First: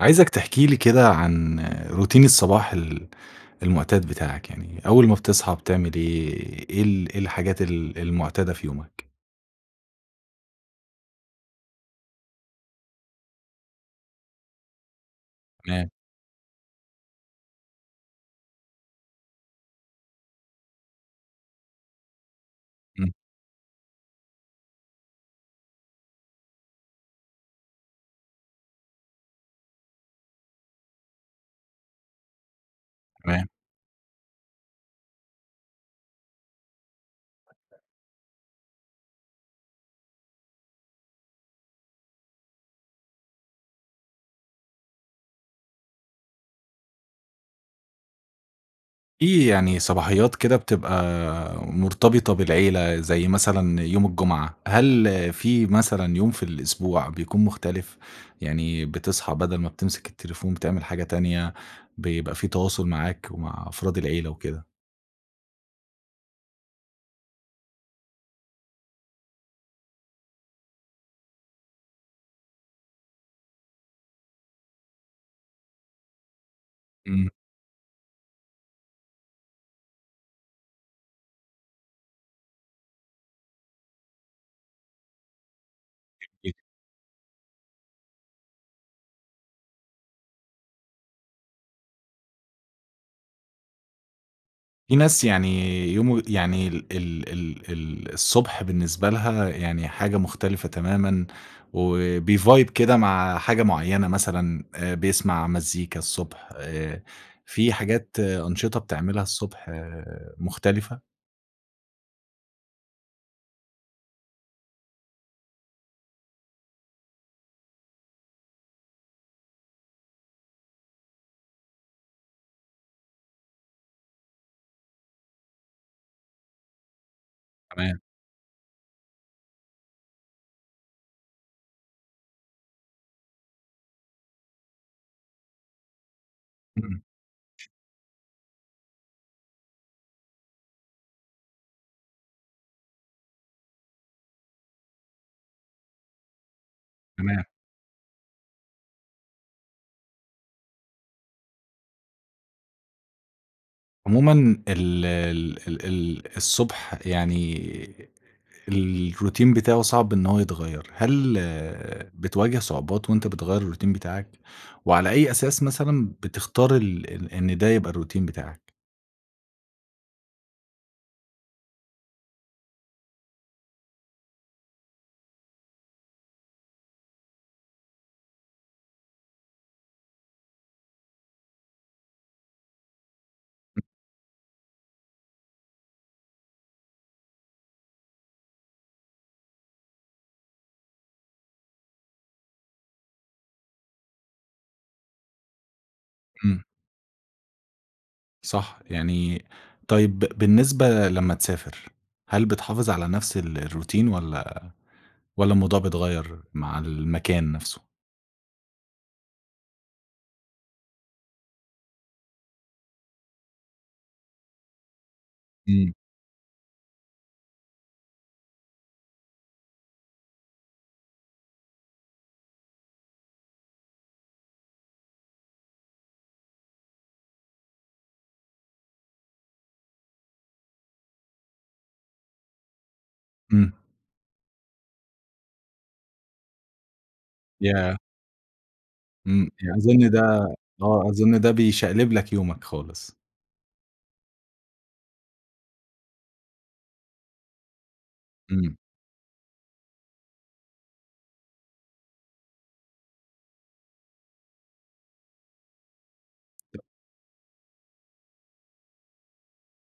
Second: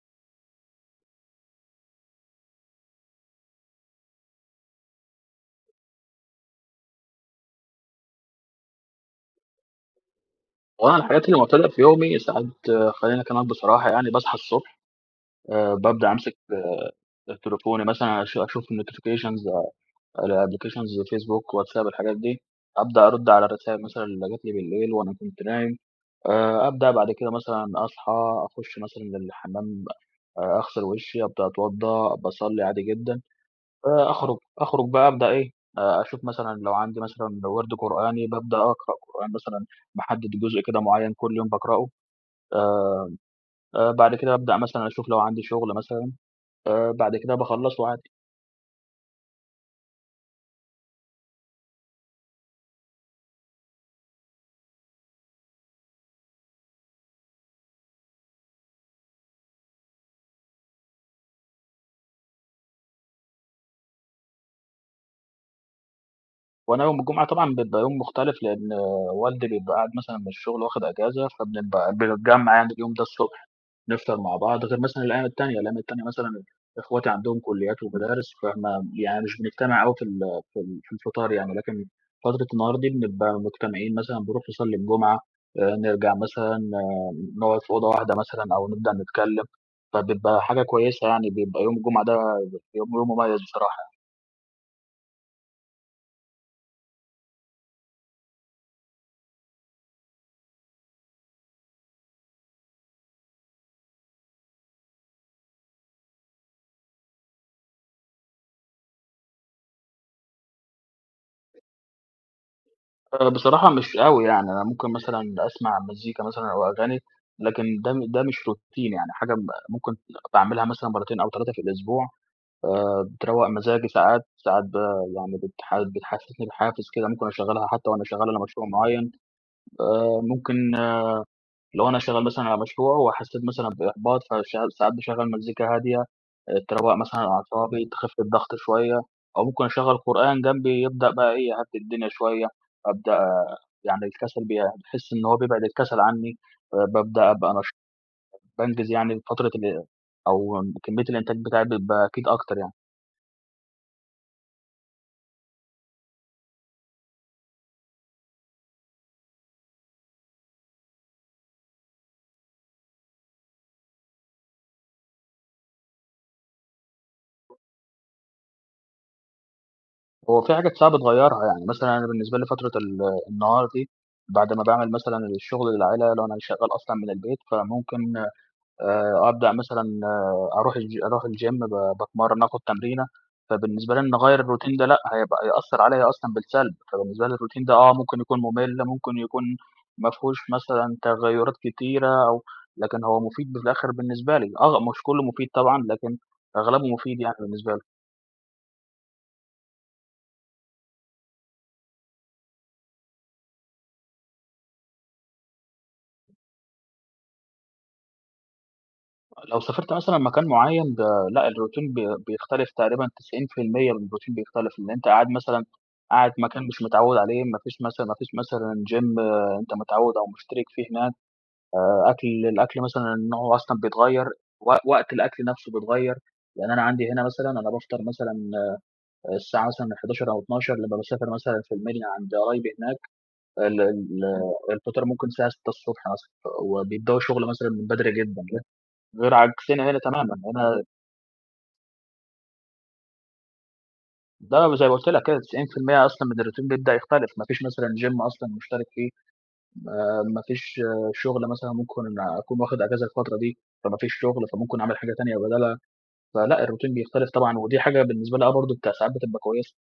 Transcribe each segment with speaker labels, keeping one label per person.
Speaker 1: عايزَك تحكي لي كده، عن روتين الصباح ال المعتاد بتاعك، يعني أول ما بتصحى بتعمل إيه، إيه ال إيه الحاجات ال المعتادة في يومك؟
Speaker 2: هو أنا الحاجات اللي معتادة في يومي ساعات خليني أكلمك بصراحة يعني، باصحى الصبح آآ
Speaker 1: تمام.
Speaker 2: بابدأ أمسك آآ، تليفوني مثلًا أش أشوف الnotifications الapplications، فيسبوك، واتساب الحاجات دي، أبدأ
Speaker 1: إمم.
Speaker 2: أرد على الرسايل مثلًا اللي جات لي بالليل وأنا كنت نايم. آآ، أبدأ بعد كده مثلًا أصحى، أخش مثلًا للحمّام أغسل وشي، أبدأ أتوضى، باصلي عادي جدًا.
Speaker 1: تمام.
Speaker 2: آآ، أخرج أخرج بقى أبدأ إيه، أ أشوف مثلًا لو عندي مثلًا وِرد قرآني بابدأ أقرأ قرآن مثلًا، باحدد جزء كده معين كل يوم باقرأه. آآ، آآ، بعد كده أبدأ مثلًا أشوف لو عندي شغل مثلًا، آآ، بعد كده باخلصه عادي.
Speaker 1: في يعني صباحيات كده، بتبقى مرتبطة بالعيلة زي مثلًا يوم الجمعة. هل في مثلًا يوم في الأسبوع بيكون مختلف، يعني بتصحى بدل ما بتمسك التليفون بتعمل حاجة تانية، بيبقى في تواصل معاك ومع أفراد العيلة وكده؟
Speaker 2: هو أنا يوم الجمعة طبعًا بيبقى يوم مختلف، لأن والدي بيبقى قاعد مثلًا من الشغل واخد إجازة، فبنبقى بنتجمع يعني اليوم ده الصبح، نفطر مع بعض. غير مثلًا الأيّام التانية، الأيام التانية مثلًا أخواتي
Speaker 1: امم.
Speaker 2: عندهم كليات ومدارس، فما يعني مش بنجتمع أوي في ال في ال في الفطار يعني. لكن فترة النهار دي بنبقى مجتمعين، مثلًا بنروح نصلي الجمعة، آآ، نرجع مثلًا
Speaker 1: [unintelligible]
Speaker 2: نقعد في أوضة واحدة مثلًا أو نبدأ نتكلم. فبيبقى حاجة كويسة، يعني بيبقى يوم الجمعة ده يوم يوم مميز بصراحة يعني.
Speaker 1: في ناس يعني يوم يعني ال ال ال ال الصبح بالنسبة لها يعني حاجة مختلفة تمامًا، وبيvibe كده مع حاجة معيّنة، مثلًا بيسمع مزيكا الصبح. آآ، في حاجات أنشطة بتعملها الصبح، مختلفة؟
Speaker 2: آآ، بصراحة مش أوي يعني. أنا ممكن مثلًا أسمع مزيكا مثلًا أو أغاني، لكن ده م ده مش روتين يعني حاجة م ممكن باعملها مثلًا مرتين أو 3 في الأسبوع، آآ، بتروّق مزاجي ساعات. ساعات ب يعني بتح بتحسسني بحافز كده، ممكن أشغلها حتى
Speaker 1: تمام.
Speaker 2: وأنا شغال على مشروع معين. آآ، ممكن لو أنا شغال مثلًا على مشروع وحسيت مثلًا بإحباط، فشع ساعات باشغل مزيكا هادية، آآ، تروق
Speaker 1: إمم.
Speaker 2: مثلًا أعصابي، تخف الضغط شويّة، أو ممكن أشغل قرآن جنبي يبدأ بقى إيه، يهدي الدنيا شوية. أبدأ يعني الكسل بي باحس إن هو بيبعد الكسل عنّي. آآ، بابدأ
Speaker 1: تمام.
Speaker 2: أبقى نشيط [unintelligible] بانجز يعني فترة ال أو كمية الإنتاج بتاعي بيبقى أكيد أكتر يعني.
Speaker 1: عمومًا ال ال ال ال الصبح يعني، الروتين بتاعه صعب إنه هو يتغيّر. هل بتواجه صعوبات وأنت بتغيّر الروتين بتاعك؟ وعلى أي أساس مثلًا بتختار ال إن ده يبقى الروتين بتاعك؟
Speaker 2: هو في حاجات صعب تغيرها، يعني مثلًا أنا بالنسبة لي فترة ال النهار دي بعد ما باعمل مثلًا الشغل اللي عليَّ، لو أنا شغّال أصلًا من البيت، فممكن آآ أبدأ مثلًا أروح الچ أروح الgym ب باتمرن، آخد تمرينة،
Speaker 1: ام
Speaker 2: فبالنسبة لي إن أغير الروتين ده، لأ، هيبقى هيأثر عليَّ أصلًا بالسلب. فبالنسبة لي الروتين ده آه، ممكن يكون ممل، ممكن يكون ما فيهوش مثلًا تغيرات كتيرة أو لكن هو مفيد بالآخر بالنسبة لي. آه، مش كلّه مفيد طبعًا، لكن
Speaker 1: امم.
Speaker 2: أغلبه مفيد يعني بالنسبة لي.
Speaker 1: صح، يعني طيب بالنسبة لمّا تسافر، هل بتحافظ على نفس ال الروتين والّا والّا الموضوع بيتغير مع المكان نفسه؟
Speaker 2: لو سافرت مثلًا مكان معيّن ب لأ، الروتين بي بيختلف، تقريبًا 90% من الروتين بيختلف. إن أنت قاعد مثلًا،
Speaker 1: امم.
Speaker 2: قاعد مكان مش متعوّد عليه، ما فيش مثلًا ما فيش مثلًا gym أنت متعوّد أو مشترِك فيه هناك. آآ، أكل الأكل مثلًا نوعه أصلًا بيتغير، وق وقت الأكل نفسه بيتغير. لأن أنا عندي هنا مثلًا أنا بافطر مثلًا آآ، الساعة مثلًا من 11:00 أو 12:00، لما باسافر مثلًا في المنيا عند قرايبي هناك،
Speaker 1: امم.
Speaker 2: ال ال الفطار ممكن الساعة 6:00 ص مثلًا، وبيبدؤوا الشغل مثلًا من
Speaker 1: ياه!
Speaker 2: بدري جدًا، جدًا. غير
Speaker 1: امم،
Speaker 2: عكسنا هنا
Speaker 1: أظن
Speaker 2: تمامًا.
Speaker 1: ده
Speaker 2: هنا
Speaker 1: آه، أظن ده بيشقلب لك يومك خالص.
Speaker 2: ده وزي ما قلت لك كده، 90% أصلًا من الروتين بيبدأ يختلف. ما فيش مثلًا gym أصلًا
Speaker 1: إمم.
Speaker 2: مشترِك فيه، ما ما فيش شغل مثلًا، ممكن أكون واخد أجازة الفترة دي، فما فيش شغل، فممكن أعمل حاجة تانية بدالها. فلأ، الروتين بيختلف طبعًا ودي حاجة بالنسبة لي آه، برضه ساعات بتبقى كويسه.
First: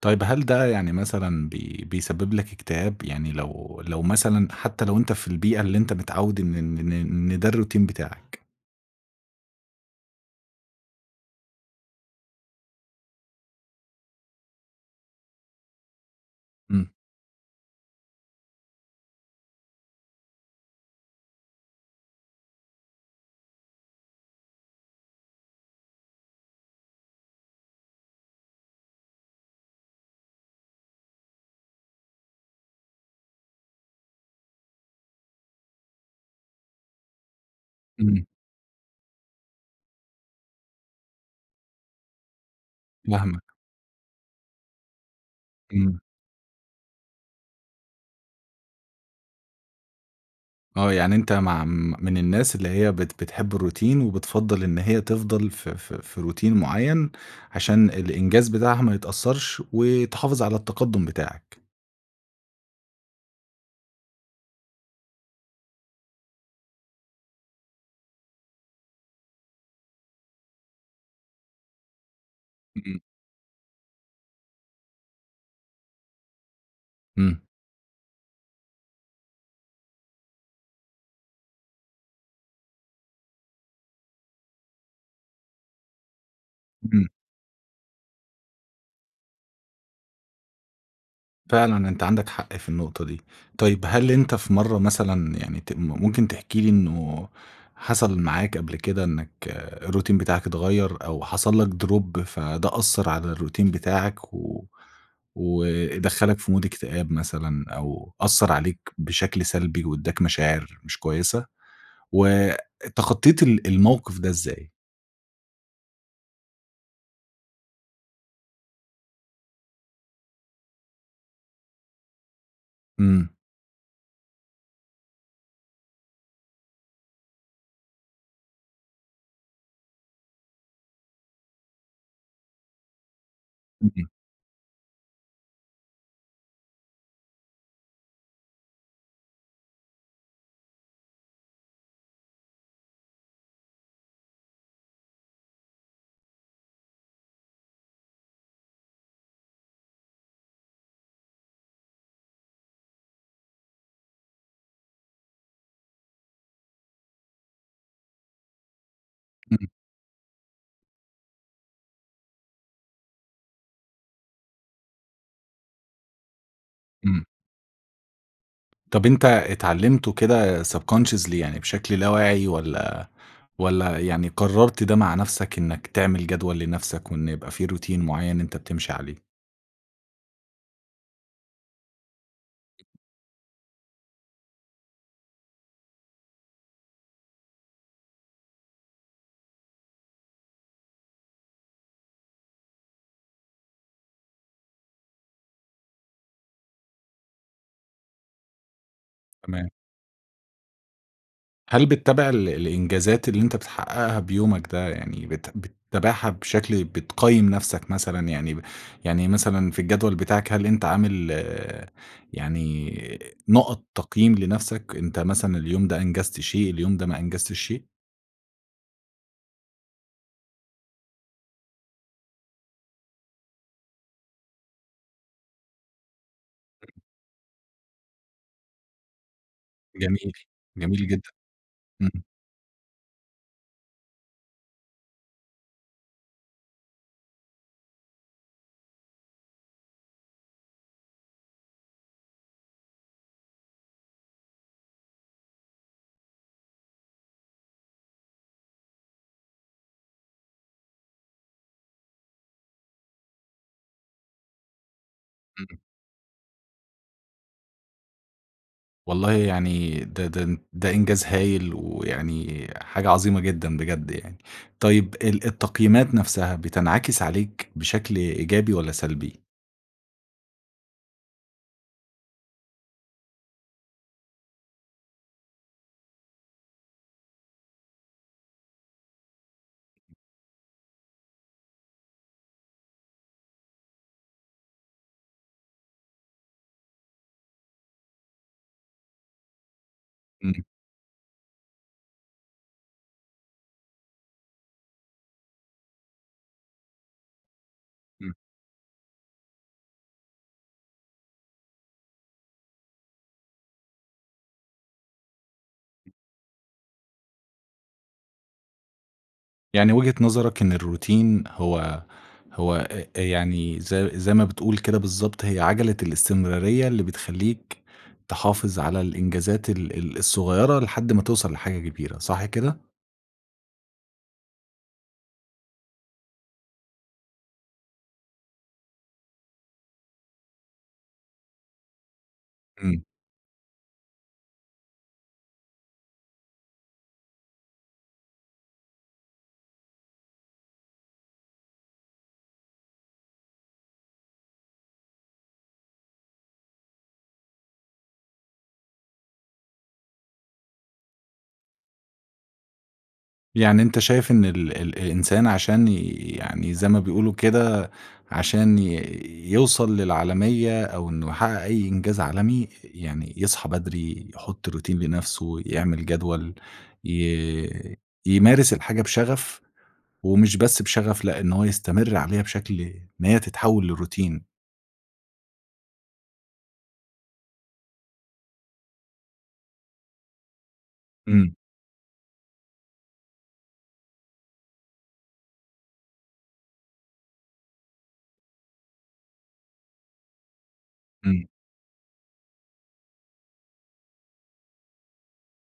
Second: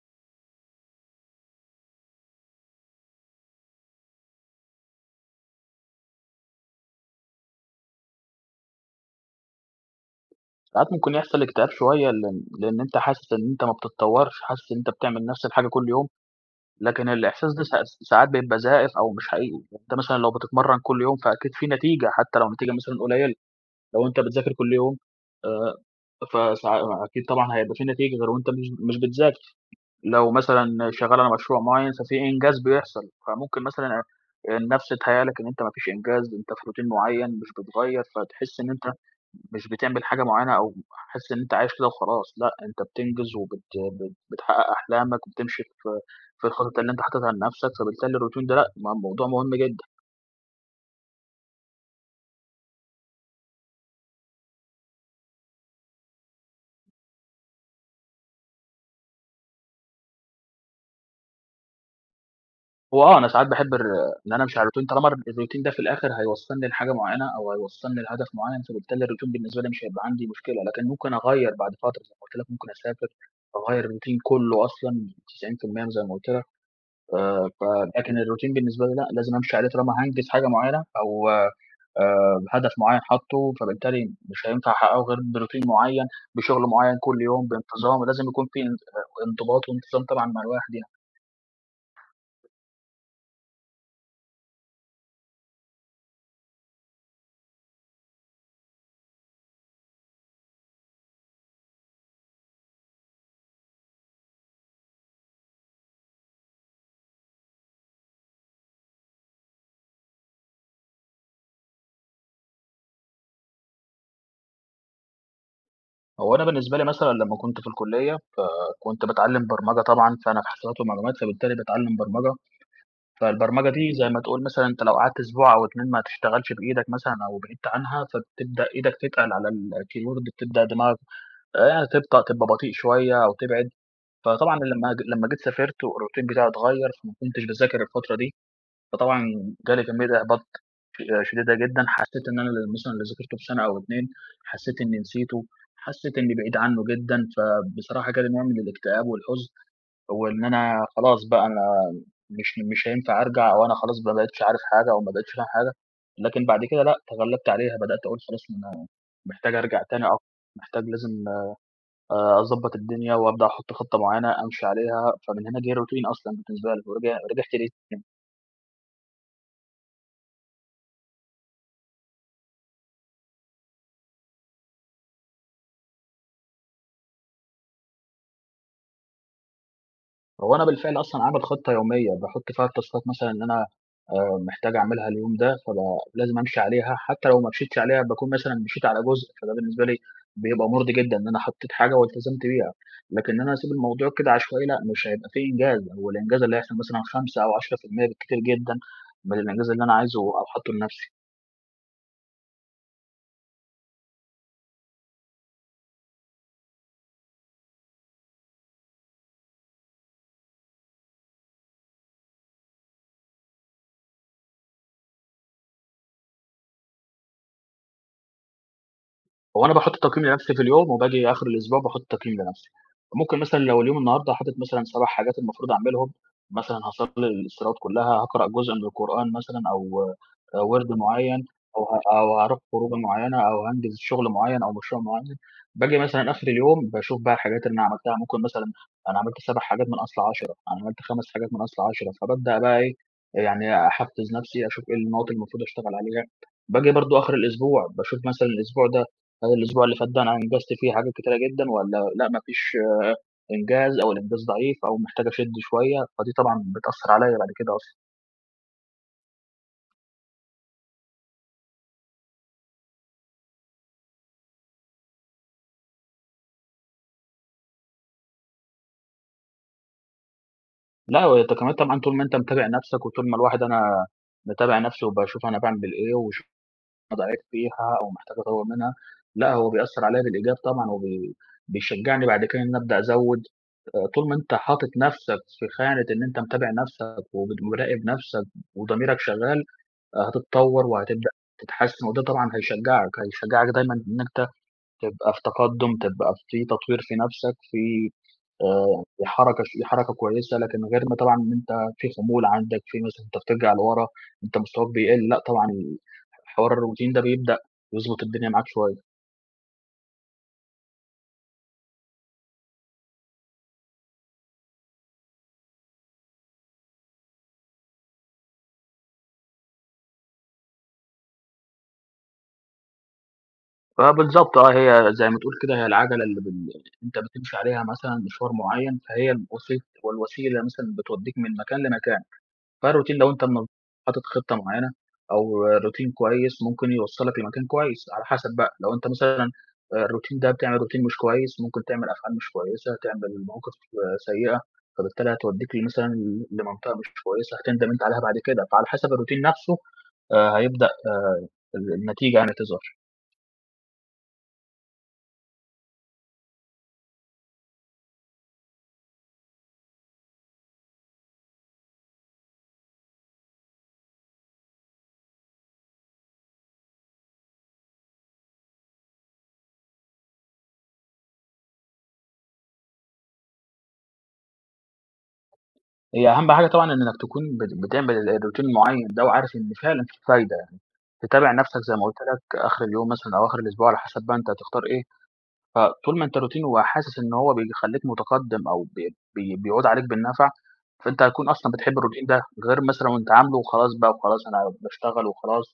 Speaker 1: طيب هل ده يعني مثلًا بي بيسبب لك إكتئاب؟ يعني لو لو مثلًا حتى لو أنت في البيئة، اللي أنت متعود إن إن إن إن ده الروتين بتاعك.
Speaker 2: ساعات ممكن يحصل اكتئاب شوية، لأن لأن أنت حاسس إن أنت ما بتتطورش، حاسس إن أنت بتعمل نفس الحاجة كل يوم،
Speaker 1: إمم.
Speaker 2: لكن الإحساس ده س س ساعات بيبقى زائف أو مش حقيقي. أنت مثلًا لو بتتمرن كل يوم، فأكيد في نتيجة حتى لو نتيجة مثلًا قليلة، لو أنت بتذاكر كل يوم، آآ فسا آآ أكيد طبعًا هيبقى في نتيجة غير وأنت مش مش بتذاكر، لو مثلًا شغال على مشروع معين، ففي إنجاز بيحصل. فممكن مثلًا آآ، النفس تهيأ لك ان أنت ما فيش إنجاز، أنت في روتين معين مش بتغيّر،
Speaker 1: إمم.
Speaker 2: فتحس إن أنت مش بتعمل حاجة معينة أو حاسس إن أنت عايش كده وخلاص. لأ، أنت بتنجز
Speaker 1: فاهمك.
Speaker 2: وبت بت بتحقق أحلامك وبتمشي في
Speaker 1: إمم.
Speaker 2: في الخطط اللي أنت حاططها لنفسك. فبالتالي الروتين ده لأ، م موضوع مهم جدًا.
Speaker 1: آه، يعني أنت مع م من الناس اللي هي بت بتحب الروتين وبتفضّل إن هي تفضل ف ف في روتين معين، عشان الإنجاز بتاعها ما يتأثرش، وتحافظ على التقدم بتاعك.
Speaker 2: هو آه، أنا ساعات باحب الر إن أنا أمشي على الروتين طالما الر الروتين ده في الأخر هيوصلني لحاجة معينة أو هيوصلني لهدف معين، فبالتالي الروتين بالنسبة لي مش هيبقى عندي مشكلة. لكن ممكن أغيّر بعد فترة، زي ما قلت لك، ممكن
Speaker 1: إمم، إمم.
Speaker 2: أسافر وأغيّر الروتين كله أصلًا 90% م زي ما قلت لك.
Speaker 1: إمم.
Speaker 2: آآ، فده كان الروتين بالنسبة لي لأ، لازم أمشي عليه طالما هانجز حاجة معينة أو آآ هدف معين حاطه، فبالتالي مش هينفع أحققه غير بروتين معين، بشغل معين
Speaker 1: إمم.
Speaker 2: كل يوم بانتظام، ولازم يكون في انض آآ، انضباط وانتظام طبعًا مع الواحد يعني.
Speaker 1: فعلًا، أنت عندك حق في النقطة دي. طيب هل أنت في مرّة مثلًا يعني ت ممكن تحكي لي إنه حصل معاك قبل كده، إنك الروتين بتاعك اتغير أو حصل لك دروب فده أثر على الروتين بتاعك و ودخّلك في مود اكتئاب مثلًا، أو أثر عليك بشكل سلبي واداك مشاعر مش كويسة؟ واتخطيت ال الموقف ده إزاي؟
Speaker 2: هو أنا بالنسبة لي مثلًا لما كنت في الكلية، فكنت باتعلم برمجة طبعًا، فأنا في حاسبات ومعلومات فبالتالي باتعلم برمجة.
Speaker 1: إمم.
Speaker 2: فالبرمجة دي زي ما تقول مثلًا أنت لو قعدت أسبوع أو 2 ما تشتغلش بإيدك مثلًا أو بعدت عنها فتبدأ إيدك تتقل على الكيبورد بتبدأ دماغك، آآ يعني تبطأ تبقى بطيء شوية أو تبعد.
Speaker 1: اهم.
Speaker 2: فطبعًا أنا لما ج لما جيت سافرت والروتين بتاعي اتغير فما كنتش باذاكر الفترة دي، فطبعًا جالي كمية إحباط ش شديدة جدًا حسيت إن أنا مثلًا اللي ذاكرته في سنة أو 2 حسيت إني نسيته، حسيت إني بعيد عنه جدًا. فبصراحة جالي نوع من الاكتئاب والحزن، وإن أنا خلاص بقى أنا مش مش هينفع أرجع وأنا خلاص بقى ما بقيتش عارف حاجة أو ما بقيتش فاهم حاجة. لكن بعد كده لأ، تغلبت عليها، بدأت أقول خلاص أنا محتاج
Speaker 1: امم.
Speaker 2: أرجَع تاني أو محتاج لازم، آآ، أضبّط الدنيا وأبدأ أحط خطة معينة أمشي عليها. فمن هنا جه الروتين أصلًا بالنسبة لي، ورجع
Speaker 1: امم.
Speaker 2: ورجعت ليه [unintelligible]
Speaker 1: طب أنت اتعلمته كده subconsciously يعني بشكل لا واعي، والّا والّا يعني قررت ده مع نفْسك، إنك تعمل جدول لنفْسك وإن يبقى في روتين معيّن أنت بتمشي عليه؟
Speaker 2: هو أنا بالفعل أصلًا عامل خطّة يوميّة، باحط فيها التاسكات مثلًا اللي أنا، آآ، محتاج أعملها اليوم ده. فبقى لازم أمشي عليها، حتى لو ما مشيتش عليها باكون مثلًا مشيت على جزء، فده بالنسبة لي بيبقى مُرضي جدًا، إن أنا حطيت حاجة والتزمت بيها. لكن إن أنا أسيب الموضوع كده عشوائي، لأ، مش هيبقى في إنجاز، هو الإنجاز اللي هيحصل مثلًا 5 أو 10% بالكتير جدًا، من
Speaker 1: تمام.
Speaker 2: الإنجاز اللي أنا عايزه أو حاطه لنفسي.
Speaker 1: هل بتتابع ال الإنجازات اللي أنت بتحققها بيومك ده، يعني بت بتتابعها بشكل بتقيّم نفسك مثلًا، يعني ب يعني مثلًا، في الجدول بتاعك هل أنت عامل يعني نقط تقييم لنفسك، أنت مثلًا اليوم ده أنجزت شيء، اليوم ده ما أنجزتش شيء؟
Speaker 2: هو أنا باحط التقييم لنفسي في اليوم، وباجي آخر الأسبوع باحط تقييم لنفسي. ممكن مثلًا لو اليوم النهارده حاطط مثلًا 7 حاجات المفروض أعملهم، مثلًا هاصلي الصلوات كلها، هقرأ جزء من القرآن مثلًا أو
Speaker 1: جميل،
Speaker 2: آآ، وِرد
Speaker 1: جميل جدًا.
Speaker 2: معيّن أو ه
Speaker 1: امم.
Speaker 2: أو هاروح خروجة معيّنة أو هانجز شغل معيّن أو مشروع معيّن. باجي مثلًا آخر اليوم باشوف بقى الحاجات اللي أنا عملتها، ممكن مثلًا أنا عملت 7 حاجات من أصل 10، أنا عملت 5 حاجات من أصل 10. فبابدأ بقى إيه، آآ، يعني أحفز نفسي، أشوف إيه النقط اللي المفروض أشتغل عليها. باجي برضو آخر الأسبوع، باشوف مثلًا الأسبوع ده هل الأسبوع اللي فات ده أنا أنجزت فيه حاجات كتيرة جدًا والّا لأ ما فيش إنجاز أو الإنجاز ضعيف أو محتاج أشدّ
Speaker 1: امم.
Speaker 2: شوية، فدي طبعًا بتأثرعليَّ بعد كده أصلًا.
Speaker 1: والله يعني ده ده ده إنجاز هايل، ويعني حاجة عظيمة جدًا بجد يعني. طيّب ال التقييمات نفْسها بتنعكس عليك بشكل إيجابي والّا سلبي؟
Speaker 2: لأ، هو أنت كمان طبعًا طول ما أنت متابع نفْسك، وطول ما الواحد أنا باتابع نفْسي وباشوف أنا باعمل إيه وأشوف [unintelligible] أنا ضعيف فيها أو محتاج أطوّر منها. لأ، هو بيأثر
Speaker 1: [unintelligible]
Speaker 2: عليّا بالإيجاب طبعًا، وبي بيشجعني بعد كده إن أبدأ أزوّد، آآ طول ما أنت حاطط نفْسك في خانة إن أنت متابع نفْسك ومراقب نفْسك وضميرك شغّال، آآ
Speaker 1: امم.
Speaker 2: هتتطوّر وهتبدأ تتحسّن وده طبعًا هيشجّعك، هيشجّعك دايمًا إنّ أنت تبقى في تقدّم، تبقى في تطوير في نفْسك، في
Speaker 1: امم.
Speaker 2: آآ في حركة ش في حركة كويّسة، لكن غير ما طبعًا إن أنت في خمول عندك، في مثلًا أنت بترجَع لورا أنت مستواك بيقل، لأ، طبعًا
Speaker 1: [unintelligible]
Speaker 2: ح حوار الروتين ده بيبدأ يضبط الدنيا معاك شوية.
Speaker 1: يعني وجهة نظرك إن الروتين هو هو آآ يعني زي زي ما بتقول كده بالضبط هي عجَلة الاستمرارية، اللي بتخلّيك تحافظ على الإنجازات ال ال الصغيّرة لحد ما توصَل لحاجة كبيرة، صح كده؟
Speaker 2: فبالضبط آه، هي زَي ما تقول كده هي العجَلة اللي بل أنت بتمشي عليها مثلًا مشوار معيّن، فهي الوسيط والوسيلة مثلًا، بتودّيك من مكان لمكان.
Speaker 1: إمم.
Speaker 2: فالروتين لو أنت م حاطط خطّة معيّنة أو روتين كويس ممكن يوصّلك لمكان كويس على حَسب بقى، لو أنت مثلًا، آآ، الروتين ده بتعمل روتين مش كويس، ممكن تعمل أفعال مش كويسة، تعمل مواقف سيئة، فبالتالي هتودّيك مثلًا ل لمنطقة مش كويسة هتندَم أنت عليها بعد كده. فعلى حَسب الروتين نفْسه، آآ، هيبدأ آآ ال النتيجة يعني تظهر.
Speaker 1: يعني أنت شايف إن ال الإنسان عشان ي يعني، زَي ما بيقولوا كده، عشان ي يوصَل للعالمية أو إنّه يحقق أي إنجاز عالمي، ي يعني يصحى بدري، يحط روتين لنفْسه، يعمل جدول، ي يمارس الحاجة بشغف ومش بس بشغف، لأ، إن هو يستمر عليها بشكل إن هي تتحول للروتين.
Speaker 2: هي أهم حاجة طبعًا إنّك تكون بت بتعمل ال الروتين المعيّن ده، وعارف إن فعلًا فيه فايدة يعني. تتابع
Speaker 1: إمم.
Speaker 2: نفْسك زي ما قُلت لك آخر اليوم مثلًا أو آخر الأسبوع، على حَسب بقى أنت هتختار إيه. فطول ما أنت روتين وحاسس إن هو بيخلّيك متقدّم أو ب بي بيعود عليك بالنفع، فأنت
Speaker 1: امم.
Speaker 2: هتكون أصلًا بتحب الروتين ده. غير مثلًا وأنت عاملُه وخلاص بقى وخلاص، أنا باشتغل وخلاص،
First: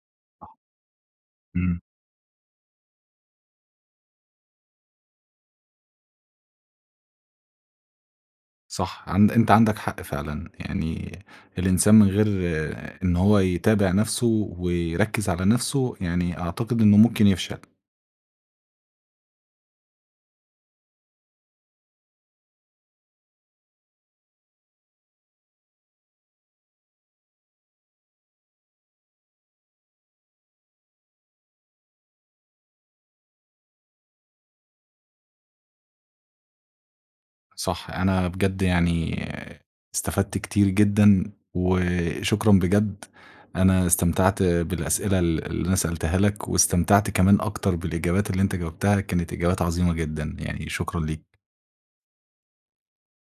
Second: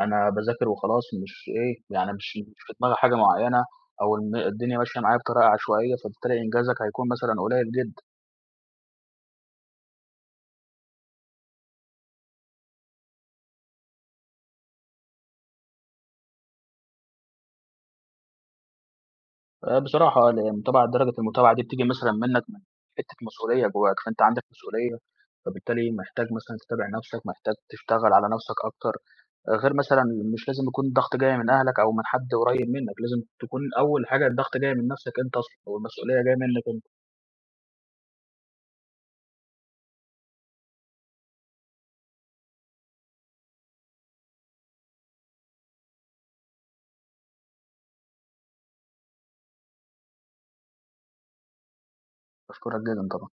Speaker 2: أنا
Speaker 1: صح،
Speaker 2: باذاكر وخلاص مش إيه،
Speaker 1: اهم.
Speaker 2: يعني مش مش في دماغي حاجة معيّنة، أو إن الدنيا ماشية معايا بطريقة عشوائية، فبالتالي إنجازك هيكون مثلًا قليل جدًا.
Speaker 1: صح، عن أنت عندك حق فعلًا. يعني الإنسان من غير إن هو يتابع نفْسه ويركّز على نفْسه، يعني أعتقد إنّه ممكن يفشل.
Speaker 2: آآ، بصراحة آه، لإن طبعًا درجة المتابعة دي بتيجي مثلًا منّك من حتة مسؤولية جوّاك، فأنت عندك مسؤولية فبالتالي محتاج مثلًا تتابع نفْسك، محتاج تشتغل على نفْسك أكتر. آآ غير مثلًا مش لازم يكون الضغط جاي من أهلك أو من حد قريب منّك، لازم تكون أول حاجة الضغط جاي من نفْسك أنت أصلًا، أو المسؤوليّة جايّة منّك أنت.
Speaker 1: صح، أنا بجد يعني استفدْت كتير جدًا، وشكرًا بجد. أنا استمتعْت بالأسئلة ال اللي أنا سألتها لك، واستمتعْت كمان أكتر بالإجابات اللي أنت جاوبْتها كانت إجابات عظيمة جدًا يعني، شكرًا ليك.
Speaker 2: باشكرك جدًا طبعًا.